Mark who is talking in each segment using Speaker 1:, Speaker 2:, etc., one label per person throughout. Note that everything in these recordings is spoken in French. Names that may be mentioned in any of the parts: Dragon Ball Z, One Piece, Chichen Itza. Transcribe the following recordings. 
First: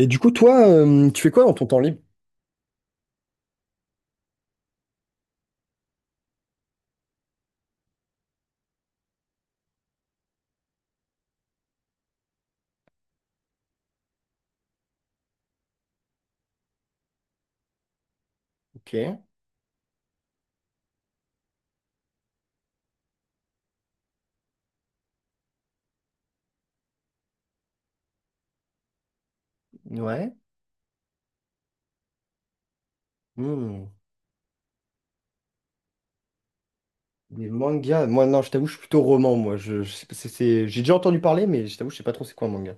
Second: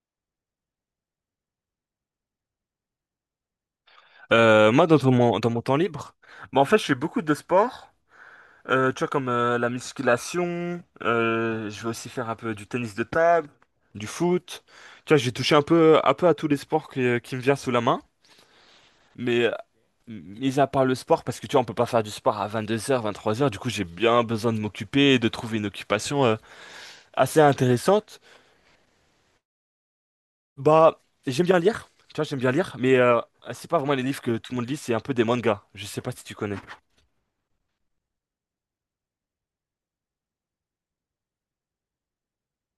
Speaker 1: Et du coup, toi, tu fais quoi dans ton temps libre?
Speaker 2: Moi, mon, dans mon temps libre, en fait, je fais beaucoup de sport, tu vois, comme la musculation, je vais aussi faire un peu du tennis de table, du foot. Tu vois, j'ai touché un peu à tous les sports qui me viennent sous la main,
Speaker 1: Ok,
Speaker 2: mais mis à part le sport, parce que tu vois, on peut pas faire du sport à vingt-deux heures vingt-trois heures du coup, j'ai bien besoin de m'occuper et de trouver une occupation assez intéressante.
Speaker 1: ouais.
Speaker 2: Bah, j'aime bien lire, tu vois, j'aime bien lire, mais c'est pas
Speaker 1: Hmm.
Speaker 2: vraiment les livres que tout le monde lit, c'est un peu des mangas. Je sais pas si tu connais.
Speaker 1: Des mangas. Moi, non, je t'avoue, je suis plutôt roman, moi. Je sais pas, j'ai déjà entendu parler, mais je t'avoue, je sais pas trop c'est quoi un manga.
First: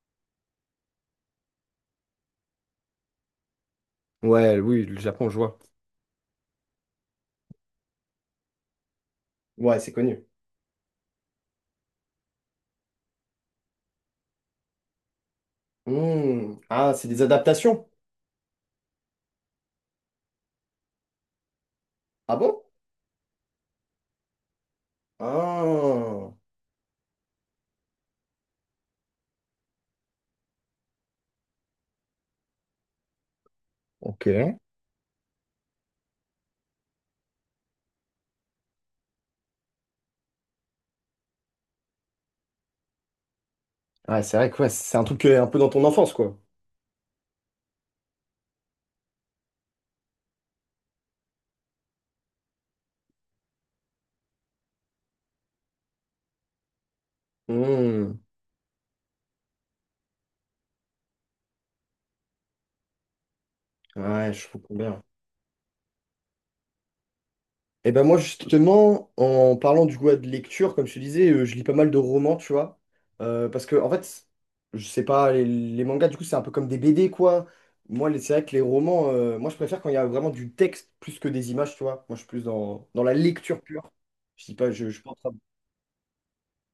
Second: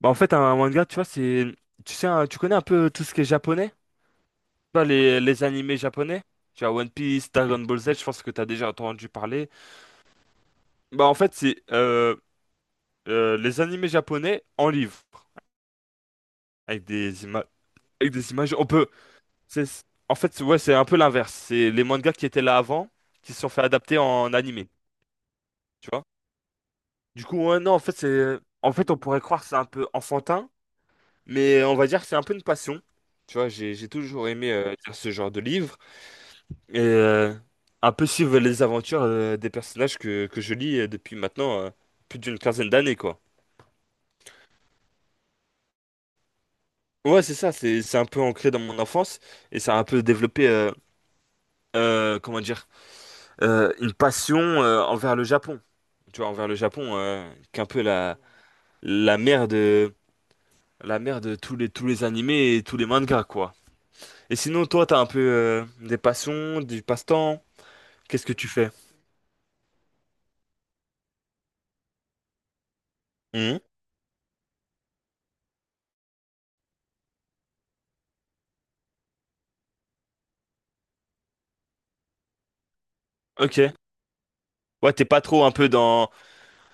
Speaker 2: Bah, en fait, un manga, tu vois, c'est. Tu sais, tu connais un peu tout ce qui est japonais? Tu
Speaker 1: Ouais,
Speaker 2: vois,
Speaker 1: oui, le Japon, je
Speaker 2: les
Speaker 1: vois.
Speaker 2: animés japonais? Tu vois, One Piece, Dragon Ball Z, je pense que t'as déjà entendu parler.
Speaker 1: Ouais, c'est connu.
Speaker 2: Bah, en fait, c'est les animés japonais en livre,
Speaker 1: Hmm.
Speaker 2: avec
Speaker 1: Ah, c'est des
Speaker 2: des images.
Speaker 1: adaptations.
Speaker 2: Avec des images. On peut. En fait, ouais, c'est un peu l'inverse. C'est les mangas qui
Speaker 1: Ah
Speaker 2: étaient là
Speaker 1: bon?
Speaker 2: avant, qui se sont fait adapter en animé. Tu vois?
Speaker 1: Ah.
Speaker 2: Du coup, ouais, non, en fait, c'est. En fait, on pourrait croire que c'est un peu enfantin, mais on va dire que c'est un peu une passion. Tu vois, j'ai
Speaker 1: Ok.
Speaker 2: toujours aimé
Speaker 1: Ouais,
Speaker 2: lire ce genre de livre. Et un peu suivre les aventures des personnages que je lis depuis maintenant plus d'une quinzaine d'années, quoi.
Speaker 1: c'est vrai que ouais, c'est un truc un peu dans ton enfance, quoi.
Speaker 2: Ouais, c'est ça, c'est un peu ancré dans mon enfance et ça a un peu développé, comment dire, une passion envers le Japon. Tu vois, envers le Japon, qui est un peu la,
Speaker 1: Hmm.
Speaker 2: la mère de, la mère de tous les animés et tous les mangas, quoi.
Speaker 1: Ouais,
Speaker 2: Et
Speaker 1: je
Speaker 2: sinon,
Speaker 1: comprends
Speaker 2: toi, t'as
Speaker 1: bien.
Speaker 2: un peu des passions, du passe-temps,
Speaker 1: Et ben moi
Speaker 2: qu'est-ce que tu fais?
Speaker 1: justement, en parlant du goût de lecture, comme je te disais, je lis pas mal de romans, tu vois.
Speaker 2: Mhm.
Speaker 1: Parce que en fait, je sais pas, les mangas, du coup, c'est un peu comme des BD, quoi. Moi, c'est vrai que les romans, moi je préfère quand il y a vraiment du texte plus que des images, tu vois. Moi je suis plus dans la lecture
Speaker 2: Ok.
Speaker 1: pure. Je dis pas, je,
Speaker 2: Ouais,
Speaker 1: je suis
Speaker 2: t'es
Speaker 1: pas en
Speaker 2: pas
Speaker 1: train de-
Speaker 2: trop un peu dans,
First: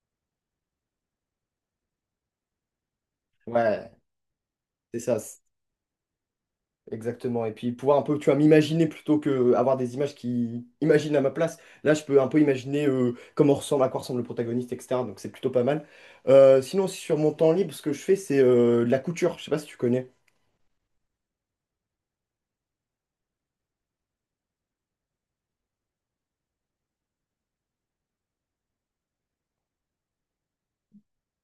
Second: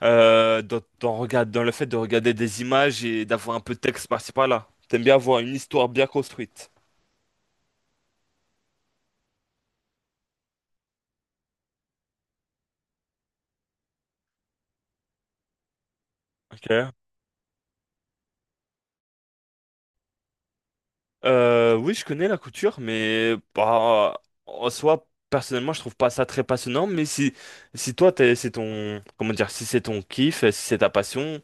Speaker 2: Dans, dans le fait de regarder des images et d'avoir un peu de
Speaker 1: Ouais,
Speaker 2: texte par-ci par-là.
Speaker 1: c'est
Speaker 2: T'aimes bien
Speaker 1: ça.
Speaker 2: avoir une histoire bien construite.
Speaker 1: Exactement. Et puis pouvoir un peu, tu vois, m'imaginer plutôt que avoir des images qui imaginent à ma place. Là, je peux un peu imaginer à quoi ressemble le protagoniste, etc. Donc c'est plutôt pas mal. Sinon,
Speaker 2: Ok.
Speaker 1: sur mon temps libre, ce que je fais, c'est de la couture. Je sais pas si tu connais.
Speaker 2: Oui, je connais la couture, mais bah, en soi, personnellement, je trouve pas ça très passionnant. Mais si, c'est ton, comment dire, si c'est ton kiff, si c'est ta passion,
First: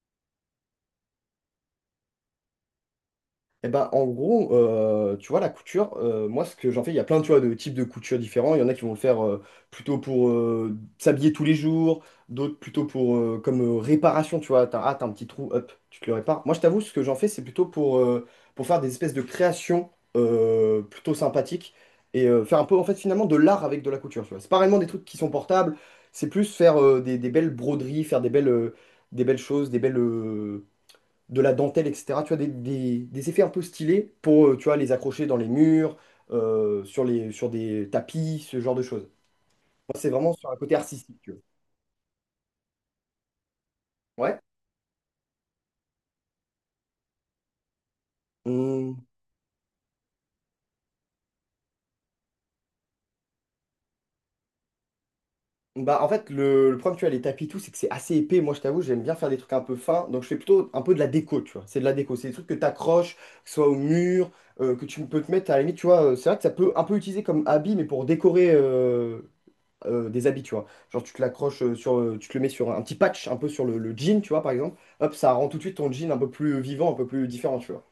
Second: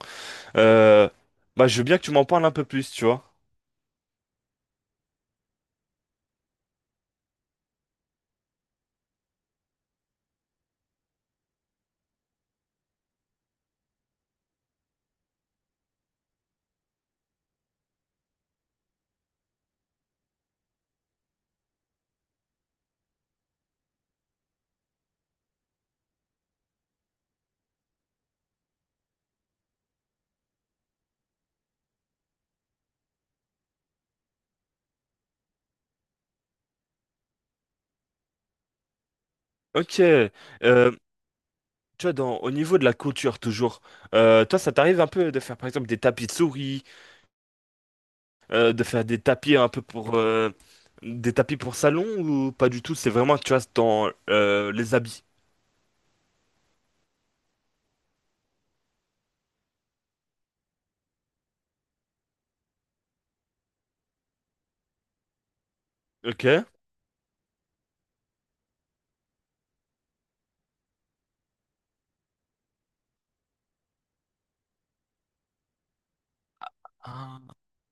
Speaker 2: euh, bah, je veux bien que tu m'en parles un peu plus, tu vois.
Speaker 1: Eh ben, en gros, tu vois, la couture, moi, ce que j'en fais, il y a plein, tu vois, de types de couture différents. Il y en a qui vont le faire plutôt pour s'habiller tous les jours, d'autres plutôt pour comme réparation, tu vois. T'as un petit trou, hop, tu te le répares. Moi, je t'avoue, ce que j'en fais, c'est plutôt pour faire des espèces de créations plutôt sympathiques et faire un peu, en fait, finalement, de l'art avec de la couture, tu vois. C'est pas réellement des trucs qui sont portables, c'est plus faire des belles broderies, faire des belles choses, de la dentelle, etc. Tu vois, des effets un peu stylés pour, tu vois, les accrocher dans les murs, sur des tapis, ce genre de choses. Moi,
Speaker 2: Ok.
Speaker 1: c'est vraiment sur un côté artistique, tu vois.
Speaker 2: Tu vois, dans, au niveau de la couture, toujours,
Speaker 1: Ouais.
Speaker 2: toi, ça t'arrive un peu de faire, par exemple, des tapis de souris de faire
Speaker 1: Hum,
Speaker 2: des tapis un peu pour des tapis pour salon ou pas du tout? C'est vraiment, tu vois, c'est dans les habits.
Speaker 1: Bah, en fait, le problème, tu vois, les tapis, et tout, c'est que c'est assez épais. Moi, je t'avoue, j'aime bien faire des trucs un peu fins. Donc, je fais plutôt un peu de la déco, tu vois. C'est de la déco. C'est des trucs que tu accroches, que ce soit au mur, que tu peux te mettre à la limite, tu vois. C'est vrai que
Speaker 2: Ok.
Speaker 1: ça peut un peu utiliser comme habit, mais pour décorer des habits, tu vois. Genre, tu te l'accroches tu te le mets sur un petit patch, un peu sur le jean, tu vois, par exemple. Hop, ça rend tout de suite ton jean un peu plus vivant, un peu plus
Speaker 2: Ah.
Speaker 1: différent, tu vois.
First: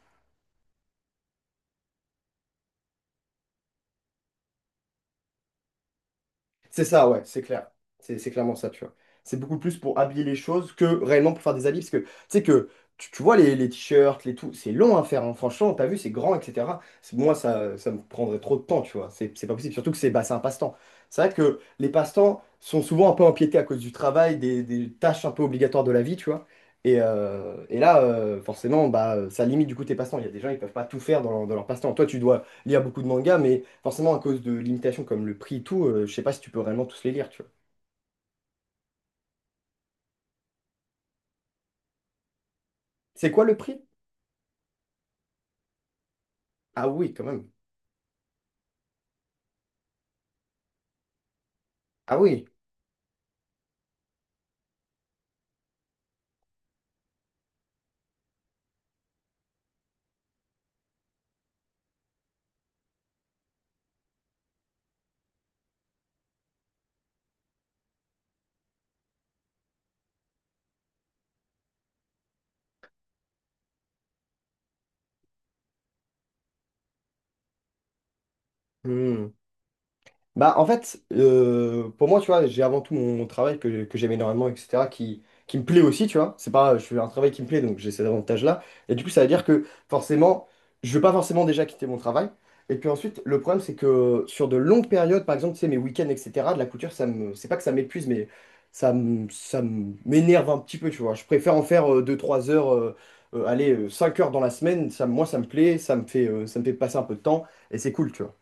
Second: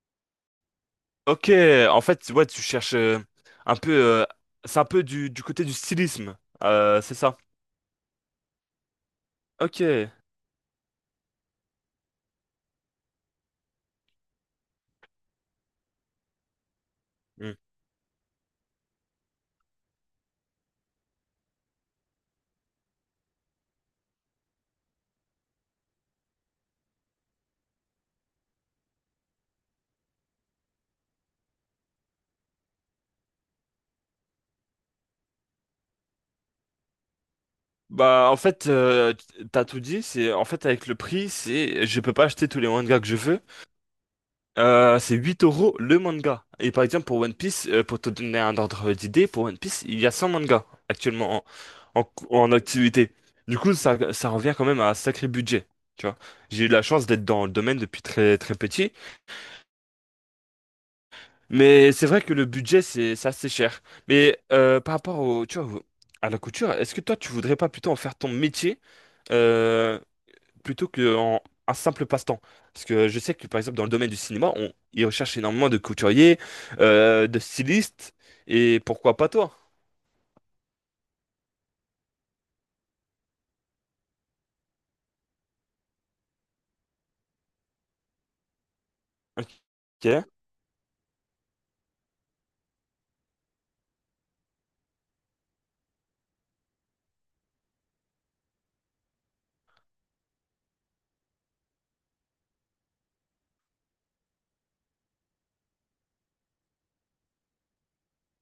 Speaker 2: Ok. En fait, ouais, tu cherches un peu. C'est un peu du côté du stylisme.
Speaker 1: C'est ça,
Speaker 2: C'est
Speaker 1: ouais,
Speaker 2: ça.
Speaker 1: c'est clair. C'est clairement ça, tu vois. C'est beaucoup plus pour
Speaker 2: Ok.
Speaker 1: habiller les choses que réellement pour faire des habits. Parce que tu sais que tu vois les t-shirts, les tout, c'est long à faire. Hein. Franchement, t'as vu, c'est grand, etc. Moi,
Speaker 2: Hmm.
Speaker 1: ça me prendrait trop de temps, tu vois. C'est pas possible. Surtout que c'est un passe-temps. C'est vrai que les passe-temps sont souvent un peu empiétés à cause du travail, des tâches un peu obligatoires de la vie, tu vois. Et là, forcément, bah, ça limite du coup tes passe-temps. Il y a des gens, ils peuvent pas tout faire dans leur passe-temps. Toi, tu dois lire beaucoup de mangas, mais forcément à cause de limitations comme le prix et tout, je sais pas si tu peux réellement tous les lire, tu vois.
Speaker 2: Bah, en fait, t'as tout dit. C'est en fait avec le prix, c'est je peux pas acheter tous les mangas que je
Speaker 1: C'est
Speaker 2: veux.
Speaker 1: quoi le prix?
Speaker 2: C'est 8 euros le manga. Et par
Speaker 1: Ah
Speaker 2: exemple,
Speaker 1: oui,
Speaker 2: pour
Speaker 1: quand
Speaker 2: One
Speaker 1: même.
Speaker 2: Piece, pour te donner un ordre d'idée, pour One Piece, il y a 100 mangas actuellement en,
Speaker 1: Ah oui.
Speaker 2: en activité. Du coup, ça revient quand même à un sacré budget. Tu vois, j'ai eu la chance d'être dans le domaine depuis très très petit, mais c'est vrai que le budget c'est assez cher. Mais par rapport au, tu vois, à la couture, est-ce que toi tu voudrais pas plutôt en faire ton métier? euh, plutôt qu'en un simple passe-temps. Parce que je sais que, par exemple, dans le domaine du cinéma, on, ils recherchent énormément de couturiers, de stylistes, et pourquoi pas
Speaker 1: Hmm.
Speaker 2: toi?
Speaker 1: Bah, en fait, pour moi, tu vois, j'ai avant tout mon travail que j'aime énormément, etc., qui me plaît aussi, tu vois. C'est pas, je fais un travail qui me plaît, donc j'ai cet avantage-là. Et du coup, ça veut dire que
Speaker 2: Ok.
Speaker 1: forcément, je veux pas forcément déjà quitter mon travail. Et puis ensuite, le problème, c'est que sur de longues périodes, par exemple, tu sais, mes week-ends, etc., de la couture, c'est pas que ça m'épuise, mais m'énerve un petit peu, tu vois. Je préfère en faire deux trois heures, allez, 5 heures dans la semaine. Ça, moi, ça me plaît, ça me fait, passer un peu de temps, et c'est cool, tu vois.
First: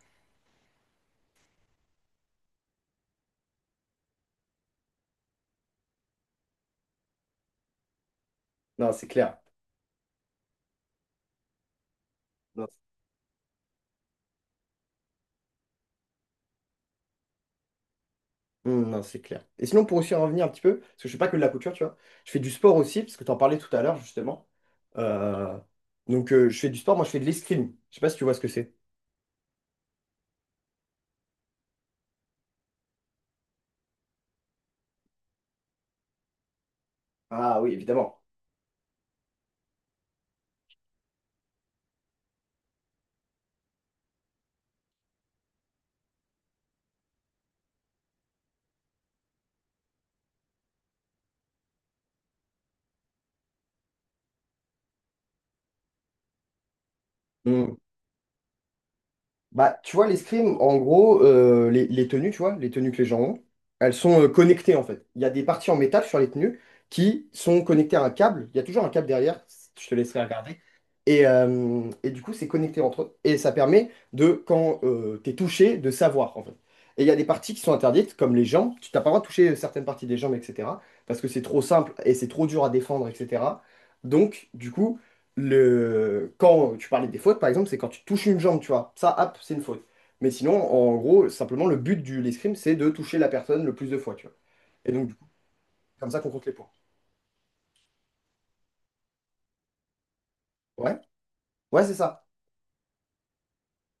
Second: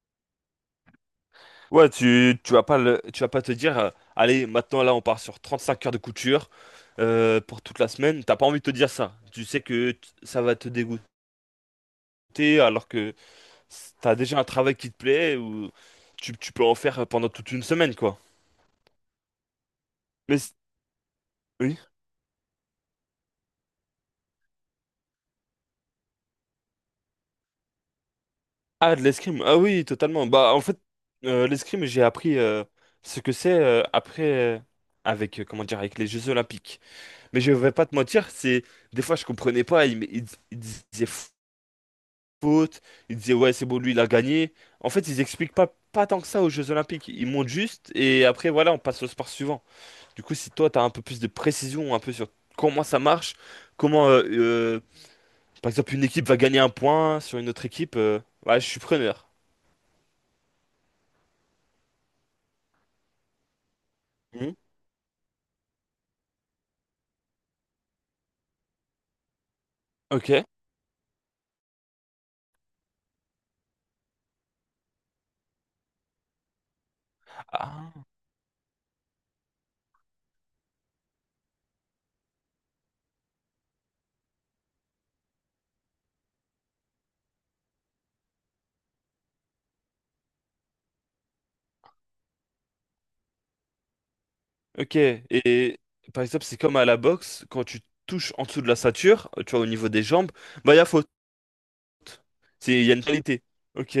Speaker 2: Ouais, tu vas pas tu vas pas te dire, allez, maintenant là, on part sur 35 heures de couture pour toute la semaine. T'as pas envie de te dire
Speaker 1: Non, c'est
Speaker 2: ça.
Speaker 1: clair.
Speaker 2: Tu sais que ça va te dégoûter alors que t'as déjà un travail qui te plaît ou tu peux en faire pendant toute une semaine, quoi.
Speaker 1: Non, c'est clair. Et sinon, pour aussi en
Speaker 2: Mais
Speaker 1: revenir un
Speaker 2: c-
Speaker 1: petit peu, parce que je fais pas que de la couture,
Speaker 2: oui.
Speaker 1: tu vois, je fais du sport aussi, parce que tu en parlais tout à l'heure, justement. Euh, donc, je fais du sport, moi, je fais de l'escrime. Je sais pas si tu vois ce que c'est.
Speaker 2: Ah, de l'escrime. Ah oui, totalement. Bah, en fait, l'escrime, j'ai appris ce que c'est après, avec, comment dire, avec les Jeux Olympiques. Mais je
Speaker 1: Ah
Speaker 2: vais
Speaker 1: oui,
Speaker 2: pas te
Speaker 1: évidemment.
Speaker 2: mentir, c'est des fois, je comprenais pas. Ils disaient faute, ils disaient, ouais, c'est bon, lui, il a gagné. En fait, ils expliquent pas, pas tant que ça aux Jeux Olympiques. Ils montent juste et après, voilà, on passe au sport suivant. Du coup, si toi, tu as un peu plus de précision, un peu sur comment ça marche, comment, par exemple, une équipe va gagner un point sur une autre équipe, ouais, je suis preneur.
Speaker 1: Bah, tu vois, l'escrime, en gros, les tenues, tu vois, les tenues que les gens ont, elles sont
Speaker 2: Mhm.
Speaker 1: connectées en fait. Il y a des parties en métal sur les tenues qui sont connectées à un câble. Il y a toujours un câble derrière, je te laisserai
Speaker 2: Ok.
Speaker 1: regarder. Et du coup, c'est connecté entre eux. Et ça permet de, quand t'es touché, de savoir en fait. Et il y a des parties qui sont
Speaker 2: Ah,
Speaker 1: interdites, comme les jambes. Tu t'as pas le droit de toucher certaines parties des jambes, etc. Parce que c'est trop simple et c'est trop dur à défendre, etc. Donc, du coup. Quand tu parlais des fautes, par exemple, c'est quand tu touches une jambe, tu vois. Ça, hop, c'est une faute. Mais sinon, en gros, simplement, le but de l'escrime, c'est de toucher la personne le plus de fois, tu vois. Et
Speaker 2: ok.
Speaker 1: donc, du coup,
Speaker 2: Et
Speaker 1: c'est comme ça
Speaker 2: par
Speaker 1: qu'on
Speaker 2: exemple,
Speaker 1: compte les
Speaker 2: c'est
Speaker 1: points.
Speaker 2: comme à la boxe, quand tu touches en dessous de la ceinture, tu vois, au niveau des jambes, bah, il y a
Speaker 1: Ouais,
Speaker 2: faute.
Speaker 1: ouais, c'est ça.
Speaker 2: C'est, il y a une qualité. Ok.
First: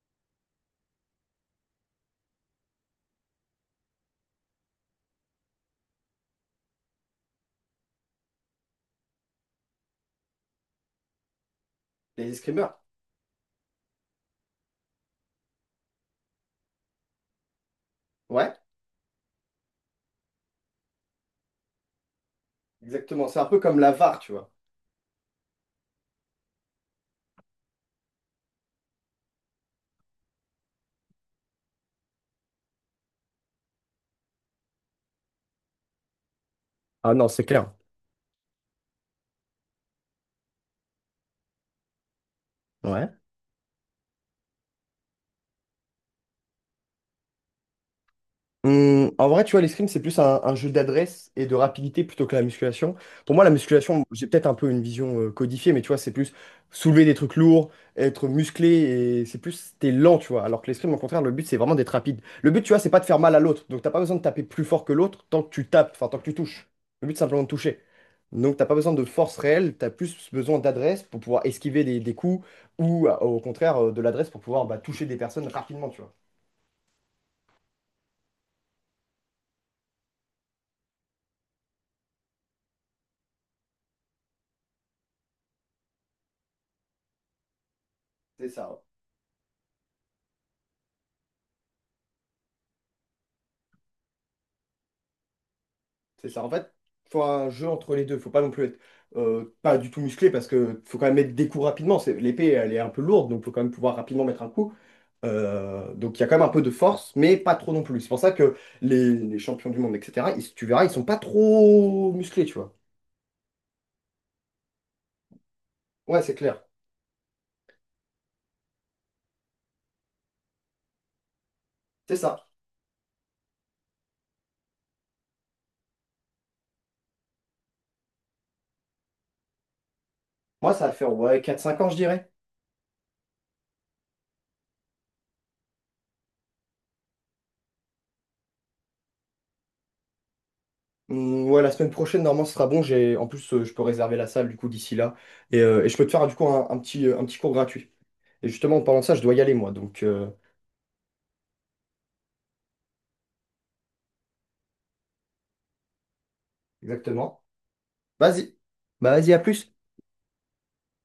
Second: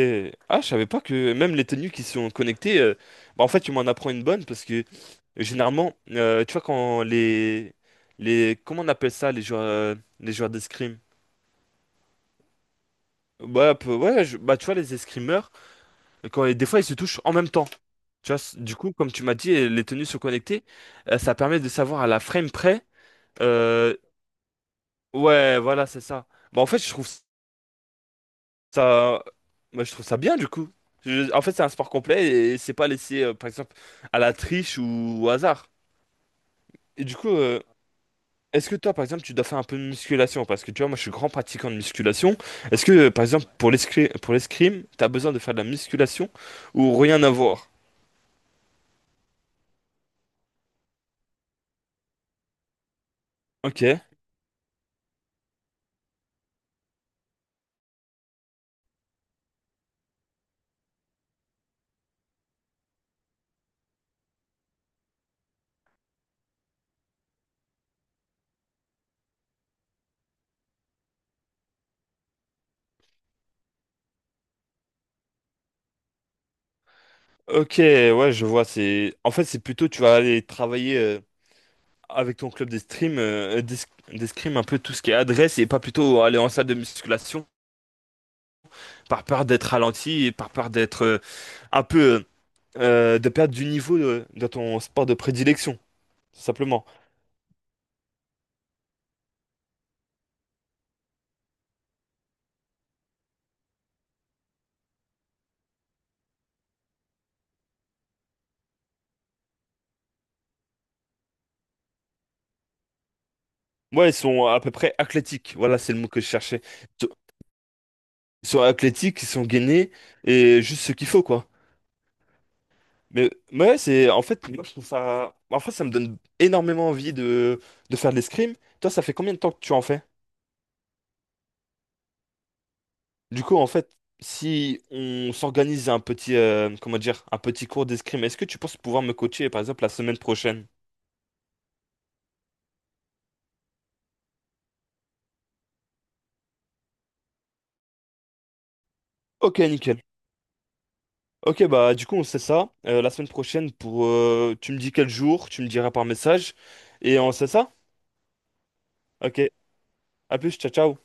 Speaker 2: Ah, je savais pas que même les tenues qui sont connectées, bah, en fait, tu m'en apprends une bonne parce que généralement, tu vois, quand les, comment on appelle ça, les joueurs d'escrime?
Speaker 1: Les escrimeurs.
Speaker 2: Ouais, bah, tu vois, les escrimeurs, quand, des fois, ils se touchent en même temps. Tu vois,
Speaker 1: Ouais,
Speaker 2: du coup, comme tu m'as dit, les tenues sont connectées, ça permet de savoir à la frame près.
Speaker 1: exactement. C'est un peu comme la
Speaker 2: Euh,
Speaker 1: VAR, tu vois.
Speaker 2: ouais, voilà, c'est ça. Bah, en fait, je trouve ça, moi, je trouve ça bien du coup. En fait, c'est un sport complet et c'est pas laissé, par exemple, à la triche ou au hasard. Et
Speaker 1: Ah
Speaker 2: du
Speaker 1: non,
Speaker 2: coup,
Speaker 1: c'est clair.
Speaker 2: est-ce que toi, par exemple, tu dois faire un peu de musculation? Parce que tu vois, moi, je suis grand pratiquant de musculation. Est-ce que,
Speaker 1: Ouais.
Speaker 2: par exemple, pour l'escrime, t'as besoin de faire de la musculation ou rien à voir?
Speaker 1: En vrai, tu vois, l'escrime, c'est plus un jeu d'adresse et de rapidité plutôt que la musculation. Pour moi, la
Speaker 2: Ok.
Speaker 1: musculation, j'ai peut-être un peu une vision codifiée, mais tu vois, c'est plus soulever des trucs lourds, être musclé, et c'est plus, t'es lent, tu vois. Alors que l'escrime, au contraire, le but, c'est vraiment d'être rapide. Le but, tu vois, c'est pas de faire mal à l'autre. Donc, t'as pas besoin de taper plus fort que l'autre tant que tu tapes, enfin, tant que tu touches. Le but, c'est simplement de toucher. Donc, t'as pas besoin de force réelle, t'as plus besoin d'adresse pour pouvoir esquiver des coups ou, au contraire, de l'adresse pour pouvoir bah, toucher des personnes rapidement, tu vois.
Speaker 2: Ok, ouais, je vois. C'est, en fait, c'est plutôt, tu vas aller travailler. Avec ton club d'escrime, d'escrime un peu tout ce qui est adresse et pas plutôt aller en salle de musculation
Speaker 1: C'est ça. Ouais.
Speaker 2: par peur d'être ralenti et par peur d'être un peu de perdre du niveau de ton sport de prédilection,
Speaker 1: C'est
Speaker 2: tout
Speaker 1: ça. En fait,
Speaker 2: simplement.
Speaker 1: faut un jeu entre les deux. Faut pas non plus être pas du tout musclé parce que faut quand même mettre des coups rapidement. L'épée, elle est un peu lourde, donc faut quand même pouvoir rapidement mettre un coup. Donc il y a quand même un peu de force, mais pas trop non plus. C'est pour ça que les champions du monde, etc., tu verras, ils sont pas trop musclés, tu vois.
Speaker 2: Moi, ils sont à peu près athlétiques. Voilà, c'est le mot que
Speaker 1: Ouais,
Speaker 2: je
Speaker 1: c'est clair.
Speaker 2: cherchais. Ils sont ils sont athlétiques, ils sont gainés et juste ce qu'il faut, quoi.
Speaker 1: C'est ça.
Speaker 2: Mais ouais, c'est en fait, moi je trouve ça. En fait, ça me donne énormément envie de faire de l'escrime. Toi, ça fait combien de temps que tu en fais?
Speaker 1: Moi, ça va faire ouais, quatre cinq ans, je dirais.
Speaker 2: Du coup, en fait, si on s'organise un petit, comment dire, un petit cours d'escrime, est-ce que tu penses pouvoir me coacher, par exemple, la semaine prochaine?
Speaker 1: Ouais, la semaine prochaine, normalement, ce sera bon. En plus, je peux réserver la salle, du coup, d'ici là. Et je peux te faire, du coup, un petit cours gratuit. Et justement, en parlant de ça, je dois y aller,
Speaker 2: Ok,
Speaker 1: moi.
Speaker 2: nickel. Ok, bah du coup, on sait ça. La semaine prochaine, pour, tu me dis quel jour, tu me diras par message, et on
Speaker 1: Exactement.
Speaker 2: sait ça?
Speaker 1: Vas-y. Bah vas-y, à
Speaker 2: Ok,
Speaker 1: plus.
Speaker 2: à plus, ciao, ciao.